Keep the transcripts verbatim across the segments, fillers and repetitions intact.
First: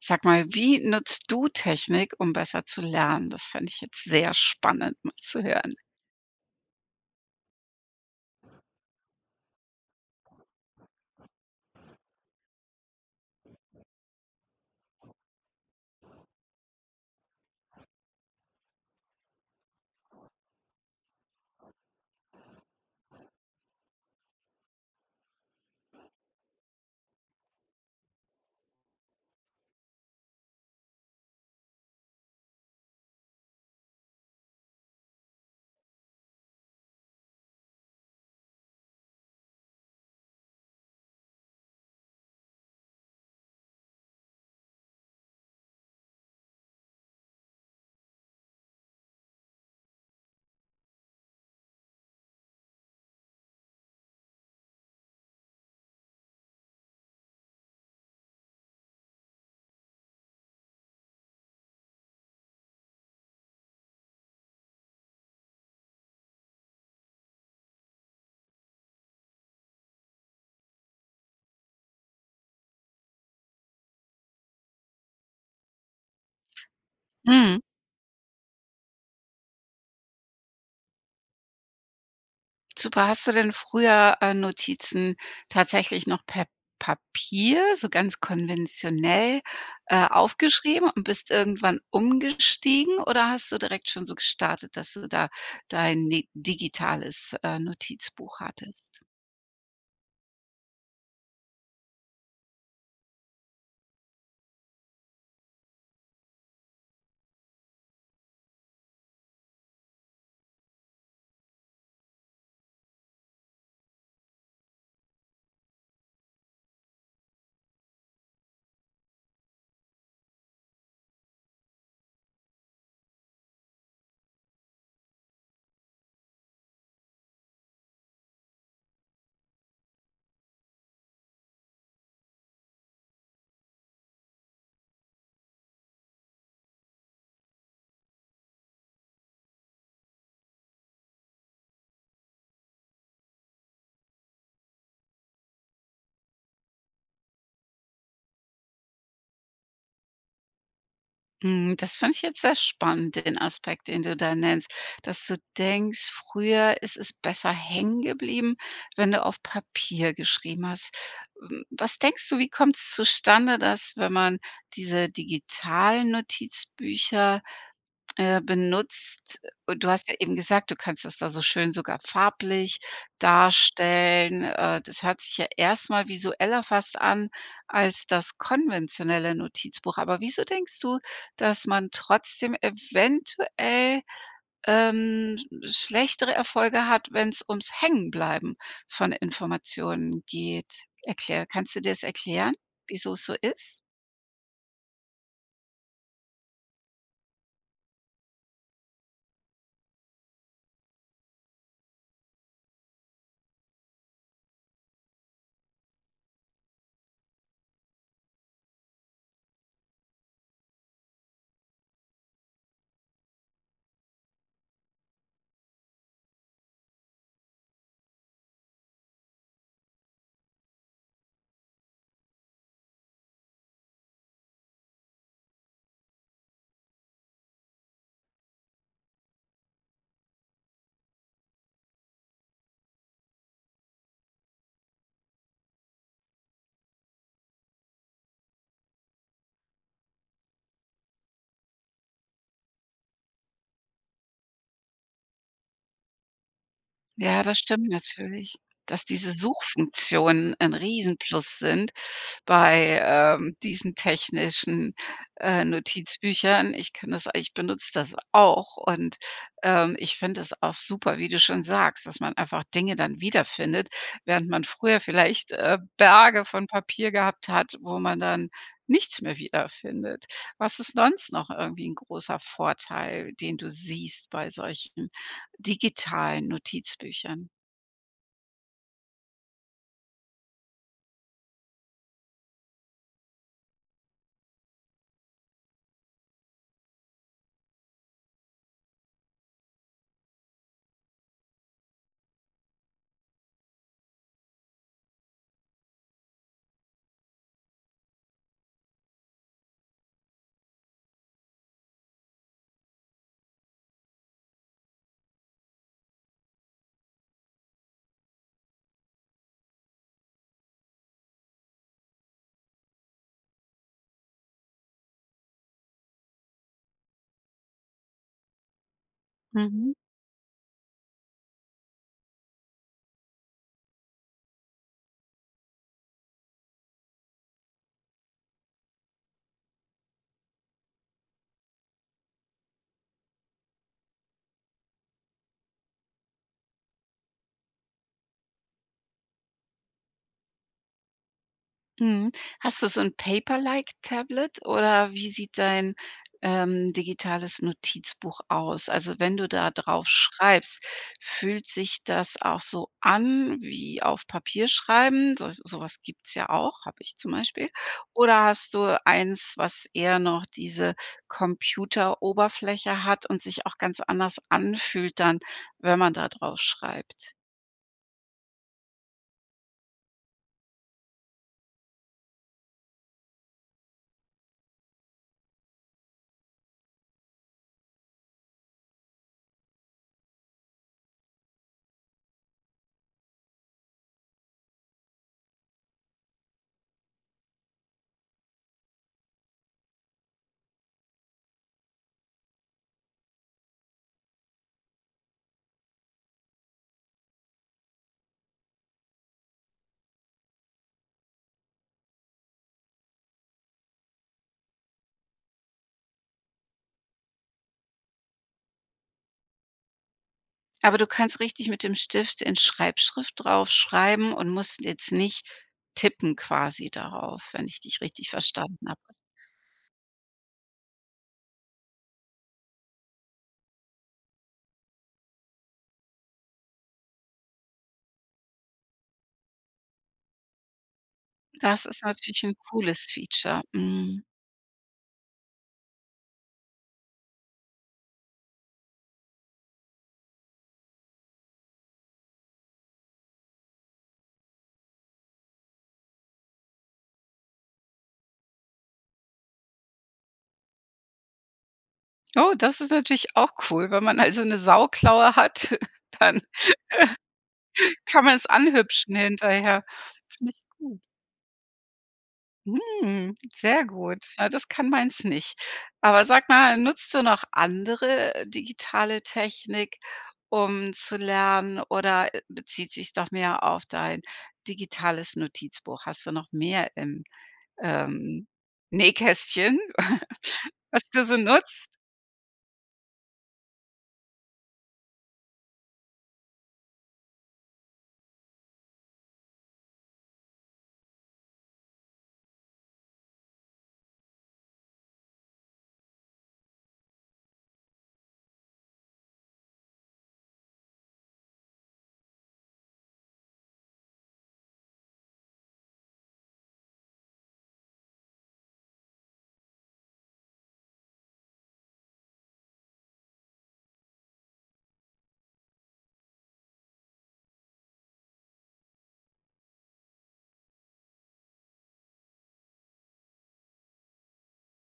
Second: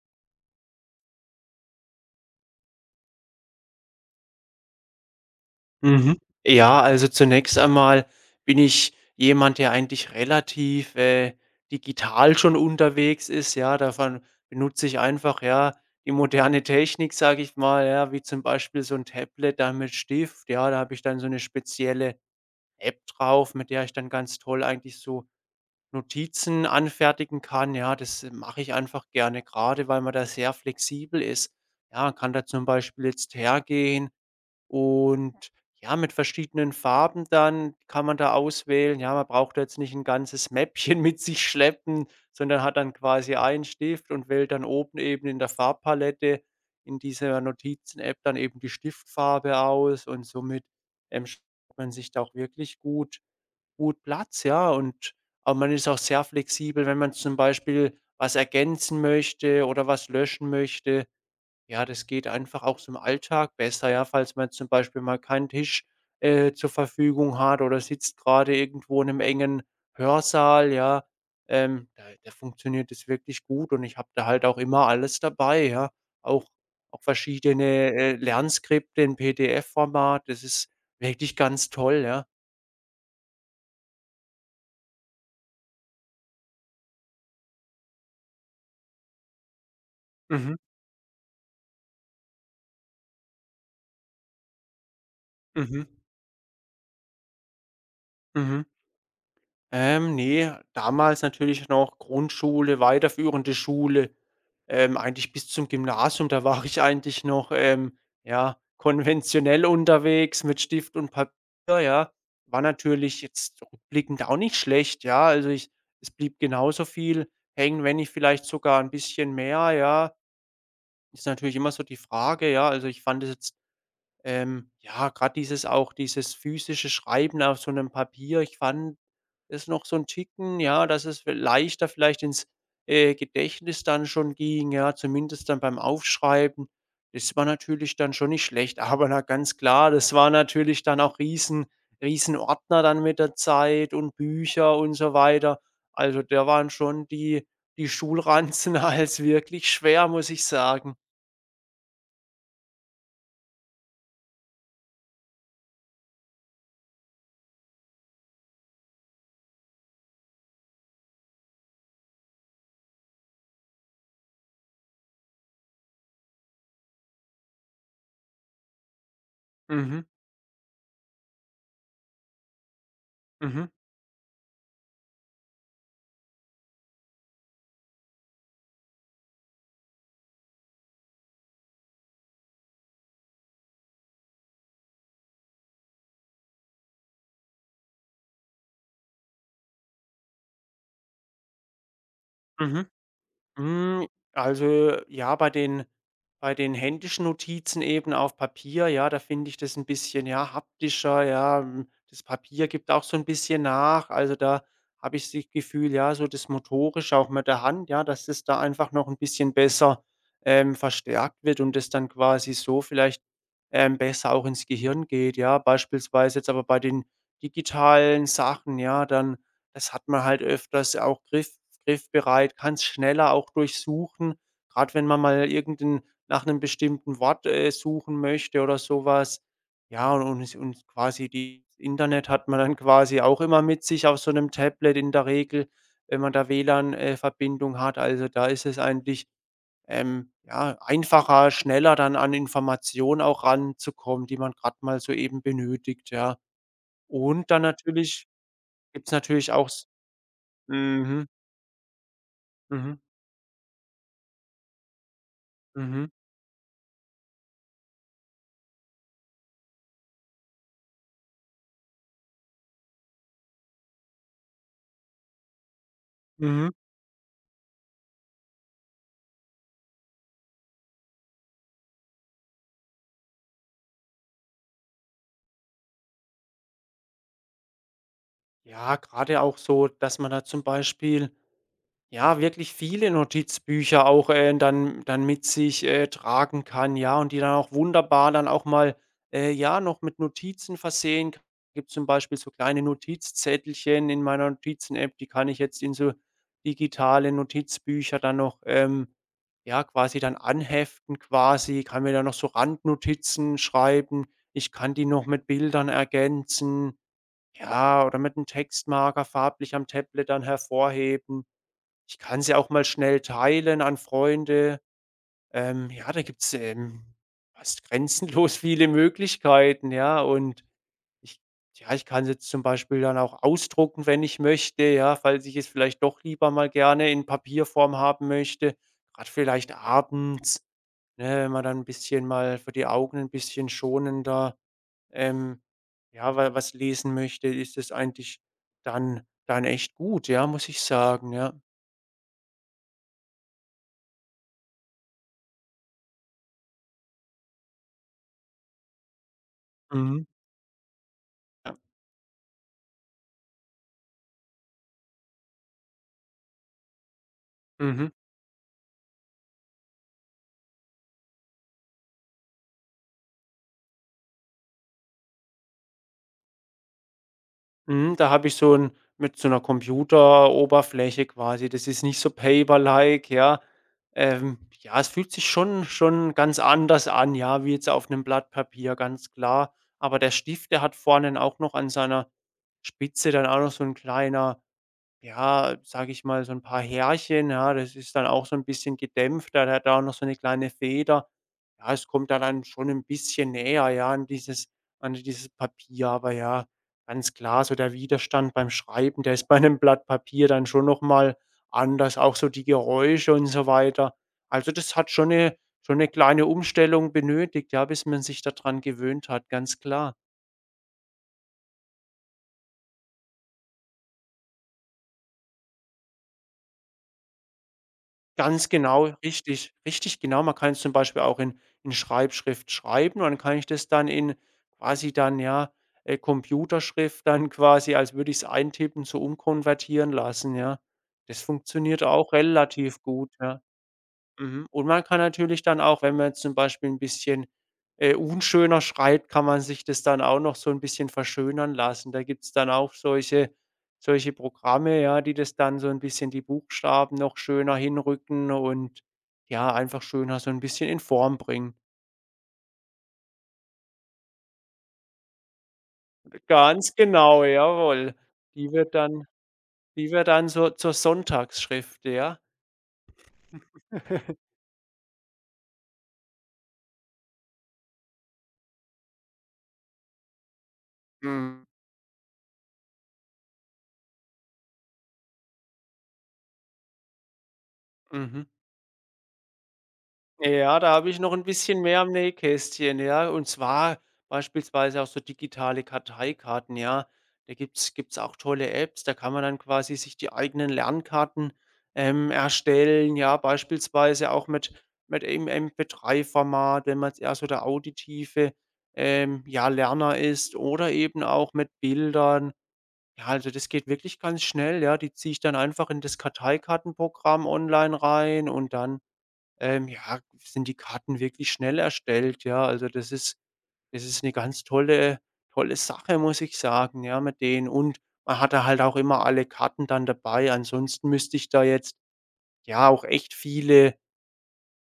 Sag mal, wie nutzt du Technik, um besser zu lernen? Das fände ich jetzt sehr spannend mal zu hören. Mhm. Ja, also zunächst einmal bin ich jemand, der eigentlich relativ, äh, digital schon unterwegs ist, ja. Davon benutze ich einfach, ja, die moderne Technik, sage ich mal, ja, wie zum Beispiel so ein Tablet dann mit Stift, ja. Da habe ich dann so eine spezielle App drauf, mit der ich dann ganz toll eigentlich so Notizen anfertigen kann, ja. Das äh, mache ich einfach gerne, gerade, weil man da sehr flexibel ist. Ja, kann da zum Beispiel jetzt hergehen und ja, mit verschiedenen Farben dann kann man da auswählen. Ja, man braucht da jetzt nicht ein ganzes Mäppchen mit sich schleppen, sondern hat dann quasi einen Stift und wählt dann oben eben in der Farbpalette in dieser Notizen-App dann eben die Stiftfarbe aus und somit, ähm, schafft man sich da auch wirklich gut gut Platz, ja. Und aber man ist auch sehr flexibel, wenn man zum Beispiel was ergänzen möchte oder was löschen möchte. Ja, das geht einfach auch so im Alltag besser, ja, falls man zum Beispiel mal keinen Tisch, äh, zur Verfügung hat oder sitzt gerade irgendwo in einem engen Hörsaal, ja. Ähm, da da funktioniert das wirklich gut und ich habe da halt auch immer alles dabei, ja. Auch auch Mhm, verschiedene, äh, Lernskripte in P D F-Format. Das ist wirklich ganz toll, ja. super. Hast du denn früher, äh, Notizen tatsächlich noch per Papier, so ganz konventionell, äh, Mhm, aufgeschrieben und bist irgendwann umgestiegen oder hast du direkt schon so gestartet, dass du da mhm, dein ne digitales, äh, Notizbuch mhm. hattest? Ähm, ne, damals natürlich noch Grundschule, weiterführende Schule, ähm, eigentlich bis zum Gymnasium, da war ich eigentlich noch, ähm, ja, konventionell unterwegs mit Stift und Papier, ja. War natürlich jetzt rückblickend auch nicht schlecht, ja. Also, ich es blieb genauso viel hängen, wenn nicht vielleicht sogar ein bisschen mehr, ja. Ist natürlich immer so die Frage, ja. Also, ich fand es jetzt ähm, ja, gerade dieses auch dieses physische Schreiben auf so einem Papier, ich fand es noch so ein Ticken, ja, dass es vi leichter vielleicht ins, äh, Gedächtnis dann schon ging, ja, zumindest dann beim Aufschreiben. Das war natürlich dann schon nicht schlecht, aber na ganz klar, das war natürlich dann auch riesen riesen Ordner dann mit der Zeit und Bücher und so weiter. Also, da waren schon die die Schulranzen als wirklich schwer, muss ich sagen. Hm, das fand ich jetzt sehr spannend, den Aspekt, den du da nennst, dass du denkst, früher ist es besser hängen geblieben, wenn du auf Papier geschrieben hast. Hm, was denkst du, wie kommt es zustande, dass, wenn man diese digitalen Notizbücher äh, benutzt und du Mhm, hast ja eben gesagt, du kannst das da so schön sogar farblich mhm, darstellen. Äh, das hört sich ja erstmal visueller fast an als das konventionelle Notizbuch. Aber wieso denkst du, dass man trotzdem eventuell, ähm, schlechtere Erfolge hat, wenn es ums Hängenbleiben von Informationen geht? Erklär kannst du dir das erklären, mhm. wieso es so ist? Hm, also, ja, bei den bei den händischen Notizen eben auf Papier, ja, da finde ich das ein bisschen, ja, haptischer, ja. Hm, das Papier gibt auch so ein bisschen nach. Also, da habe ich das Gefühl, ja, so das Motorische auch mit der Hand, ja, dass das da einfach noch ein bisschen besser, ähm, verstärkt wird und das dann quasi so vielleicht, ähm, besser auch ins Gehirn geht, ja. Beispielsweise jetzt aber bei den digitalen Sachen, ja, dann das hat man halt öfters auch griff griffbereit, kann es schneller auch durchsuchen, gerade wenn man mal irgendein nach einem bestimmten Wort, äh, suchen möchte oder sowas. Ja, und und, es und quasi die das Internet hat man dann quasi auch immer mit sich auf so einem Tablet in der Regel, wenn man da W L A N, äh, Verbindung hat. Also, da ist es eigentlich, ähm, ja, einfacher, schneller dann an Informationen auch ranzukommen, die man gerade mal so eben benötigt, ja. Ja, Und das dann stimmt natürlich natürlich, dass gibt's diese natürlich auch s Suchfunktionen ein mhm. Riesenplus sind Mhm, bei, ähm, diesen technischen, äh, mhm, Notizbüchern. Ich kann das ich benutze das auch und, ähm, ich finde es auch super, wie du schon sagst, dass man einfach Dinge dann wiederfindet, während man früher vielleicht, äh, Berge von mhm. Papier gehabt hat, wo man dann nichts mehr wiederfindet. Was ist sonst noch irgendwie ein großer Vorteil, den du siehst bei solchen digitalen Notizbüchern? Ja, gerade auch so, dass man da zum Beispiel, ja, wirklich viele Notizbücher auch, äh, dann dann mit sich, äh, tragen kann, ja, und die dann auch wunderbar dann auch mal, äh, ja, noch mit Notizen versehen k Gibt zum Beispiel so kleine Notizzettelchen in meiner Notizen-App, die kann ich jetzt in so digitale Notizbücher dann noch, ähm, ja, quasi dann anheften quasi, kann mir da noch so Randnotizen schreiben. Ich kann die noch mit Bildern ergänzen. Ja, oder mit einem Textmarker farblich am Tablet dann hervorheben. Ich kann sie auch mal schnell teilen an Freunde. Ähm, ja, da gibt's, ähm, fast grenzenlos viele Mhm, Möglichkeiten, ja, und ich ja, ich kann's jetzt zum Beispiel dann auch ausdrucken, wenn ich möchte, ja, falls ich es vielleicht doch lieber mal gerne in Papierform haben möchte, gerade vielleicht abends, ne, wenn man dann ein bisschen mal für die Augen ein bisschen schonender ähm, ja, wa was lesen möchte, ist es eigentlich dann dann echt gut, ja, muss ich sagen, ja. mhm. Hast du so 'n Paper-like Tablet oder wie sieht dein, ähm, digitales Notizbuch aus? Also, wenn du da drauf Mhm. schreibst, fühlt Ja. sich das auch so an wie auf Papier schreiben? So so gibt's ja auch, habe ich zum Beispiel. Mhm. Oder hast du eins, was eher noch diese Computeroberfläche hat und sich auch ganz anders anfühlt dann, wenn man da drauf schreibt? Mhm, da habe ich so ein mit so einer Computeroberfläche quasi, das ist nicht so paperlike, ja. Ähm, ja, es fühlt sich schon schon ganz anders an, ja, wie jetzt auf einem Blatt Papier, ganz klar. Aber der Stift, der hat vorne auch noch an seiner Spitze dann auch noch so ein kleiner. Ja, sage ich mal, so ein paar Härchen, ja, das ist dann auch so ein bisschen gedämpfter. Der hat da auch noch so eine kleine Feder. Ja, es kommt da dann schon ein bisschen näher, ja, an dieses an dieses Papier. Aber ja, ganz klar, so der Widerstand beim Schreiben, der ist bei einem Blatt Papier dann schon noch mal anders, auch so die Geräusche und so weiter. Also, das hat schon eine schon eine kleine Umstellung benötigt, ja, bis man sich daran gewöhnt hat, ganz klar. Aber du kannst richtig mit dem Stift in Schreibschrift draufschreiben und musst jetzt nicht tippen quasi darauf, wenn ich dich richtig Ganz verstanden habe. genau, richtig, richtig genau. Man kann es zum Beispiel auch in in Schreibschrift schreiben und dann kann ich das dann in quasi dann, ja, äh, Computerschrift dann quasi, als würde ich es eintippen, so umkonvertieren lassen, ja. Das Das ist funktioniert auch natürlich 'n relativ cooles gut, ja. Feature. Mhm. Mhm. Und man kann natürlich dann auch, wenn man jetzt zum Beispiel ein bisschen, äh, unschöner schreibt, kann man sich das dann auch noch so ein bisschen verschönern lassen. Da gibt's dann auch solche solche Programme, ja, die das dann so ein bisschen die Buchstaben noch schöner hinrücken und, ja, einfach schöner so ein bisschen in Form bringen. Oh, das ist natürlich auch cool, wenn man also 'ne Sauklaue hat, dann Ganz genau, jawohl. kann man's Die wird anhübschen dann hinterher. die wird dann Finde so ich zur gut. Sonntagsschrift, ja. Hm, sehr gut. Ja, das kann meins nicht. Aber sag mal, nutzt du noch andere äh, digitale Technik, um zu Mhm. lernen oder, äh, bezieht sich doch mehr auf dein digitales Notizbuch? Hast du noch mehr im, Mhm. ähm, Nähkästchen, Ja, da was habe ich du noch so ein bisschen nutzt? mehr im Nähkästchen, ja. Und zwar beispielsweise auch so digitale Karteikarten, ja. Da gibt's gibt's auch tolle Apps, da kann man dann quasi sich die eigenen Lernkarten, ähm, erstellen, ja, beispielsweise auch mit mit im M P drei Format, wenn man jetzt eher so der auditive, ähm, ja, Lerner ist oder eben auch mit Bildern. Ja, also, das geht wirklich ganz schnell, ja. Die ziehe ich dann einfach in das Karteikartenprogramm online rein und dann ähm, ja, sind die Karten wirklich schnell erstellt, ja. Also, das ist das ist eine ganz tolle tolle Sache, muss ich sagen, ja, mit denen. Und man hat da halt auch immer alle Karten dann dabei. Ansonsten müsste ich da jetzt, ja, auch echt viele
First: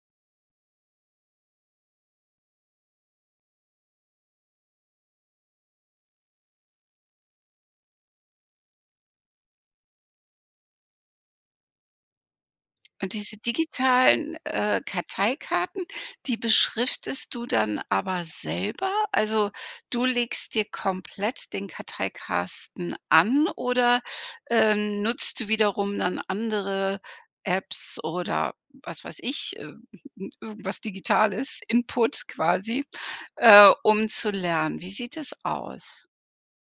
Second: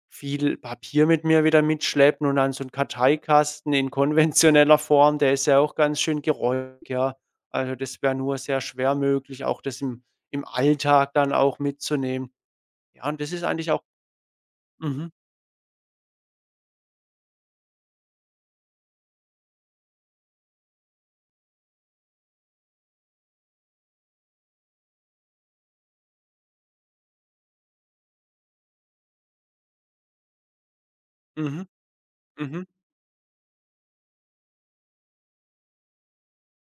viel Papier mit mir wieder mitschleppen und dann so ein Karteikasten in konventioneller Form, der ist ja auch ganz schön geräumig, ja. Also, das wäre nur sehr schwer möglich, auch das im im Alltag dann auch mitzunehmen. Ja, Und und das diese ist eigentlich auch digitalen, äh, mhm, Karteikarten, die beschriftest du dann aber selber? Also, du legst dir komplett den Karteikasten an oder, ähm, nutzt du wiederum dann andere Apps oder was weiß ich, äh, irgendwas Digitales, mhm, Input mhm. quasi, äh, um zu lernen? Wie sieht es aus?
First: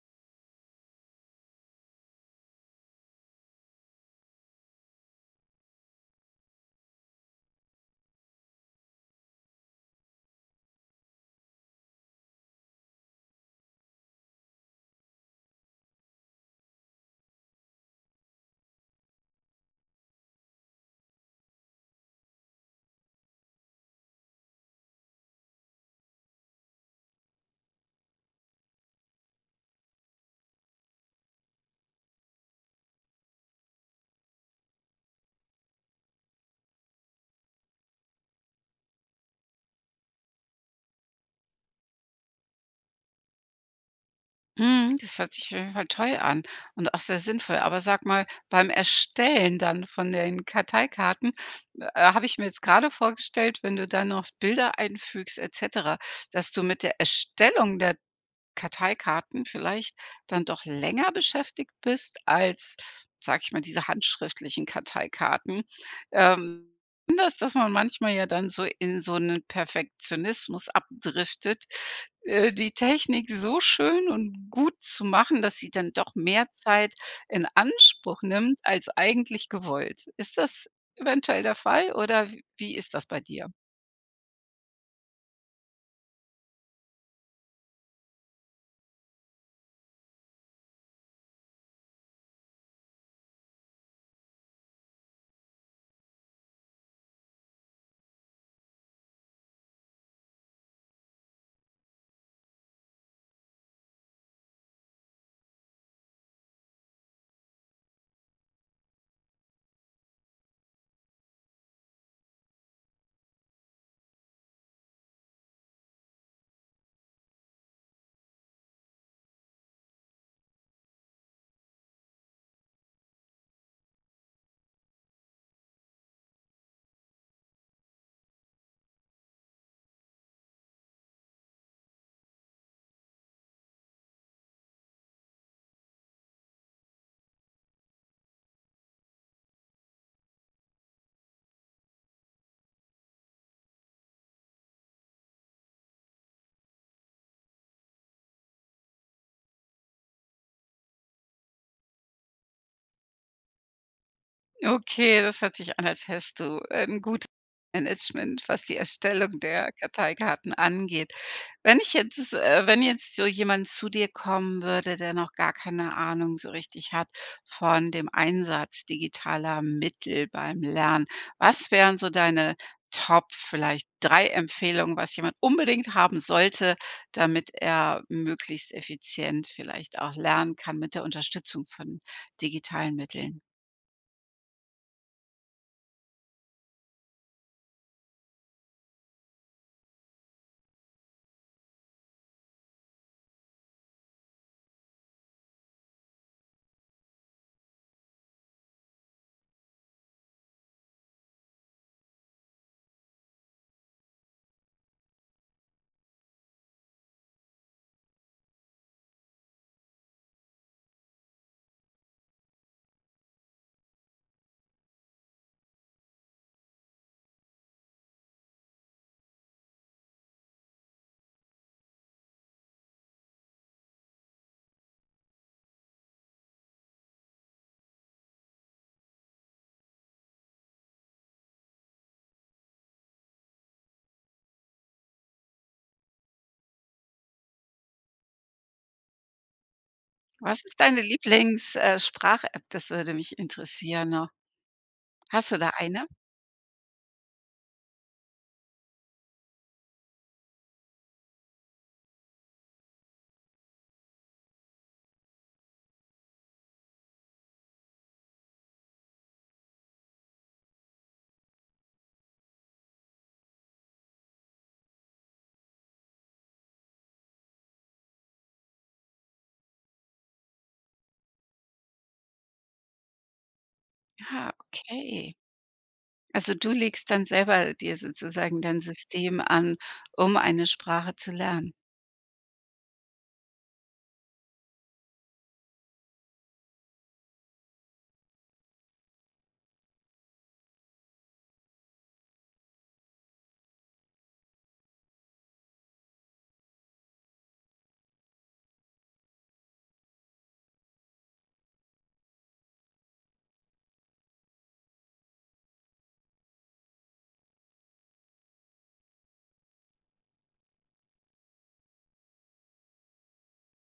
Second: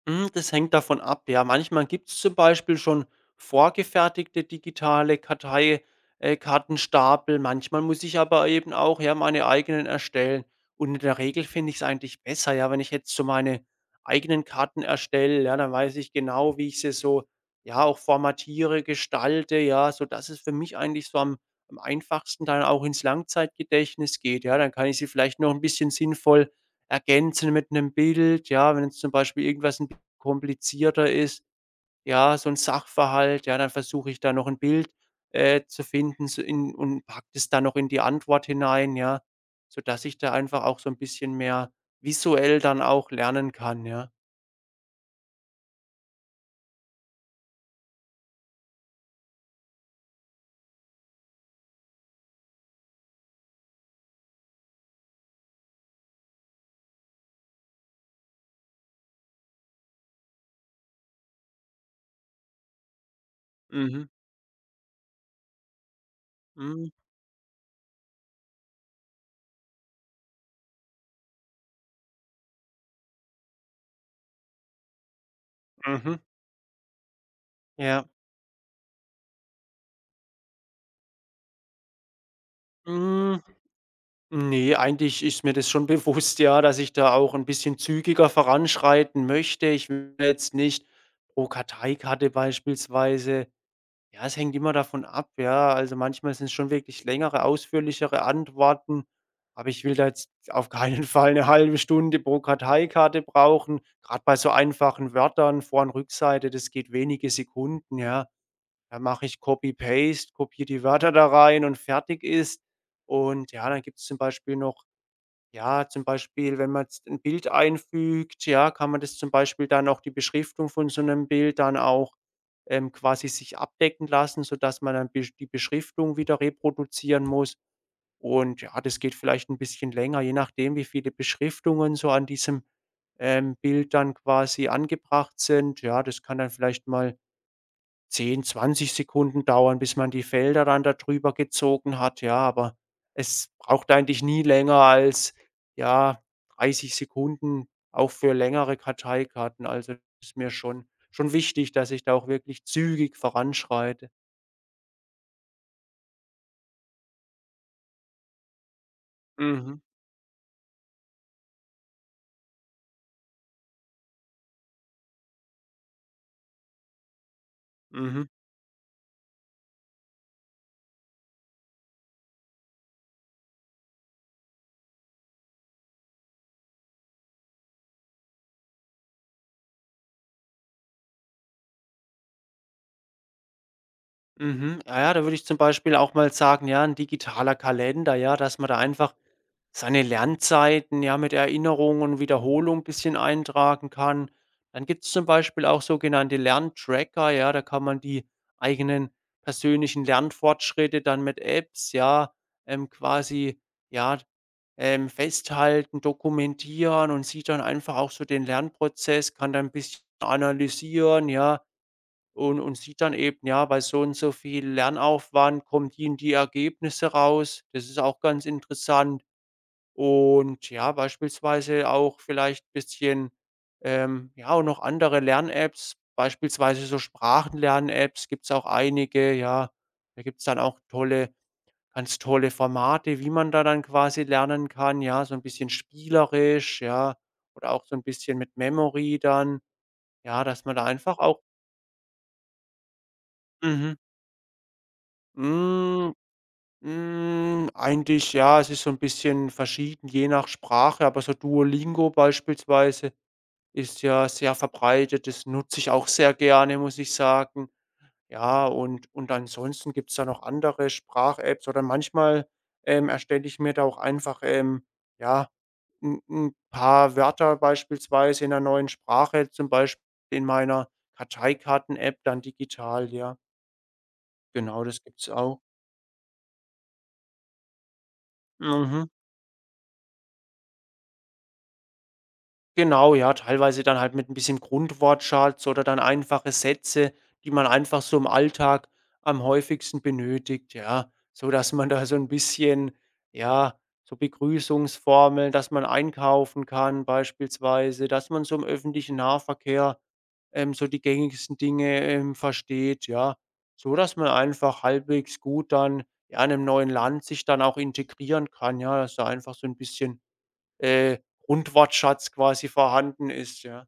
Hm, das hängt davon ab, ja. Manchmal gibt es zum Beispiel schon vorgefertigte digitale Kartei äh, Kartenstapel, manchmal muss ich aber eben auch, ja, meine eigenen erstellen. Und in der Regel finde ich es eigentlich besser, ja, wenn ich jetzt so meine eigenen Karten erstelle, ja, dann weiß ich genau, wie ich sie so, ja, auch formatiere, gestalte, ja, so sodass es für mich eigentlich so am am einfachsten dann auch ins Langzeitgedächtnis geht, ja. Dann kann ich sie vielleicht noch ein bisschen sinnvoll ergänzen mit einem Bild, ja, wenn jetzt zum Beispiel irgendwas 'n komplizierter ist, ja, so ein Sachverhalt, ja, dann versuche ich da noch ein Bild, äh, zu finden so in und packe das dann noch in die Antwort hinein, ja, sodass ich da einfach auch so ein bisschen mehr visuell dann auch lernen kann, ja. Mhm, das hört sich auf jeden Fall toll an und auch sehr sinnvoll. Aber sag mal, beim Erstellen dann von den Karteikarten, äh, habe ich mir jetzt gerade vorgestellt, wenn du dann noch Bilder einfügst et cetera, dass du mit der Erstellung der Karteikarten vielleicht dann doch länger beschäftigt bist als, sage ich mal, diese Mhm. handschriftlichen Karteikarten. Ähm, Mhm. Anders, dass man manchmal ja dann so in so einen Perfektionismus abdriftet, äh, die Technik so schön und gut zu machen, dass sie dann doch Mhm. mehr Zeit in Ja. Anspruch nimmt als eigentlich gewollt. Ist das eventuell der Fall oder w wie ist das bei Hm, dir? ne, eigentlich ist mir das schon bewusst, ja, dass ich da auch ein bisschen zügiger voranschreiten möchte. Ich will jetzt nicht pro Karteikarte beispielsweise. Ja, es hängt immer davon ab, ja. Also, manchmal sind's schon wirklich längere, ausführlichere Antworten, aber ich will da jetzt auf keinen Fall eine halbe Stunde pro Karteikarte brauchen. Gerade bei so einfachen Wörtern, Vor und Rückseite, das geht wenige Sekunden, ja. Da mache ich Copy Paste, kopiere die Wörter da rein und fertig ist. Und ja, dann gibt es zum Beispiel noch ja, zum Beispiel, wenn man jetzt 'n Bild einfügt, ja, kann man das zum Beispiel dann auch die Beschriftung von so einem Bild dann auch, ähm, quasi sich abdecken lassen, sodass man dann besch die Beschriftung wieder reproduzieren muss. Und ja, das geht vielleicht ein bisschen länger, je nachdem, wie viele Beschriftungen so an diesem, ähm, Bild dann quasi angebracht sind. Ja, das kann dann vielleicht mal zehn, zwanzig Sekunden dauern, bis man die Felder dann da drüber gezogen hat, ja, aber es braucht eigentlich nie länger als, ja, dreißig Sekunden, auch für längere Karteikarten. Also, ist mir schon schon wichtig, dass ich da auch wirklich zügig voranschreite. Okay, das hört sich an, als hättest du ein gutes Management, was die Erstellung der Mhm, Karteikarten angeht. Wenn ich jetzt äh, wenn jetzt so jemand zu dir kommen würde, der noch gar keine Ahnung so richtig hat von dem mhm. Einsatz digitaler Mittel beim Lernen, was wären so deine Top vielleicht drei Empfehlungen, was jemand unbedingt haben sollte, damit er möglichst effizient vielleicht auch lernen kann mit der Unterstützung von digitalen Mitteln? Mhm. Ah ja, da würde ich zum Beispiel auch mal sagen, ja, ein digitaler Kalender, ja, dass man da einfach seine Lernzeiten, ja, mit Erinnerung und Wiederholung ein bisschen eintragen kann. Dann gibt es zum Beispiel auch sogenannte Lerntracker, ja, da kann man die eigenen persönlichen Lernfortschritte dann mit Apps, ja, ähm, quasi, ja, ähm, festhalten, dokumentieren und sieht dann einfach auch so den Lernprozess, kann da ein bisschen analysieren, ja und und sieht dann eben, ja, bei so und so viel Lernaufwand kommen die und die Ergebnisse raus. Das ist auch ganz interessant. Und ja, beispielsweise auch vielleicht ein bisschen, ähm, ja, auch noch andere Lern-Apps, beispielsweise so Sprachenlern-Apps gibt's auch einige, ja. Da gibt's dann auch tolle ganz tolle Formate, wie man da dann quasi lernen kann, ja, so ein bisschen spielerisch, ja, oder auch so ein bisschen mit Memory dann, ja, Was dass ist man da deine einfach auch Lieblings äh, Sprach-App? Das würde mich mhm. interessieren noch. Hast du da eine? Hm. Hm, eigentlich ja, es ist so ein bisschen verschieden, je nach Sprache, aber so Duolingo beispielsweise ist ja sehr verbreitet. Das nutze ich auch sehr gerne, muss ich sagen. Ja, und und ansonsten gibt es da noch andere Sprach-Apps oder manchmal, ähm, erstelle ich mir da auch einfach, ähm, ja, ein 'n paar Wörter beispielsweise in einer neuen Sprache, zum Beispiel in meiner Karteikarten-App dann digital, ja. Ah, Genau, das gibt's okay. auch. Also, du legst dann selber dir sozusagen dein Mhm. System an, um eine Sprache zu lernen? Genau, ja, teilweise dann halt mit ein bisschen Grundwortschatz oder dann einfache Sätze, die man einfach so im Alltag am häufigsten benötigt, ja, so dass man da so ein bisschen ja, so Begrüßungsformeln, dass man einkaufen kann beispielsweise, dass man so im öffentlichen Nahverkehr, ähm, so die gängigsten Dinge, ähm, versteht, ja, so dass man einfach halbwegs gut dann, ja, in einem neuen Land sich dann auch integrieren kann, ja, dass da einfach so ein bisschen äh, Rundwortschatz quasi vorhanden ist, ja.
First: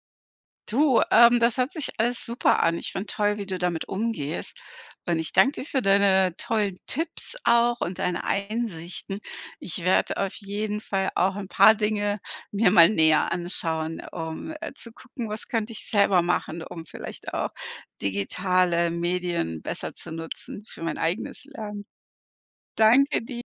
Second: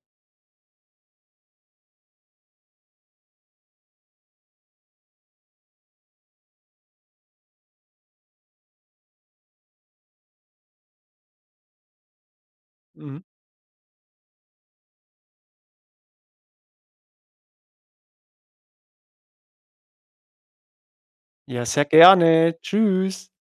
Du, ähm, das hört sich alles super an. Ich finde toll, wie du damit umgehst. Und ich danke dir für deine tollen Tipps auch und deine Einsichten. Ich werde auf jeden Fall auch ein paar Dinge mir mal Mhm. näher anschauen, um äh, zu gucken, was könnte ich selber machen, um vielleicht auch digitale Medien besser zu nutzen für mein eigenes Ja, Lernen. sehr gerne. Danke Tschüss. dir.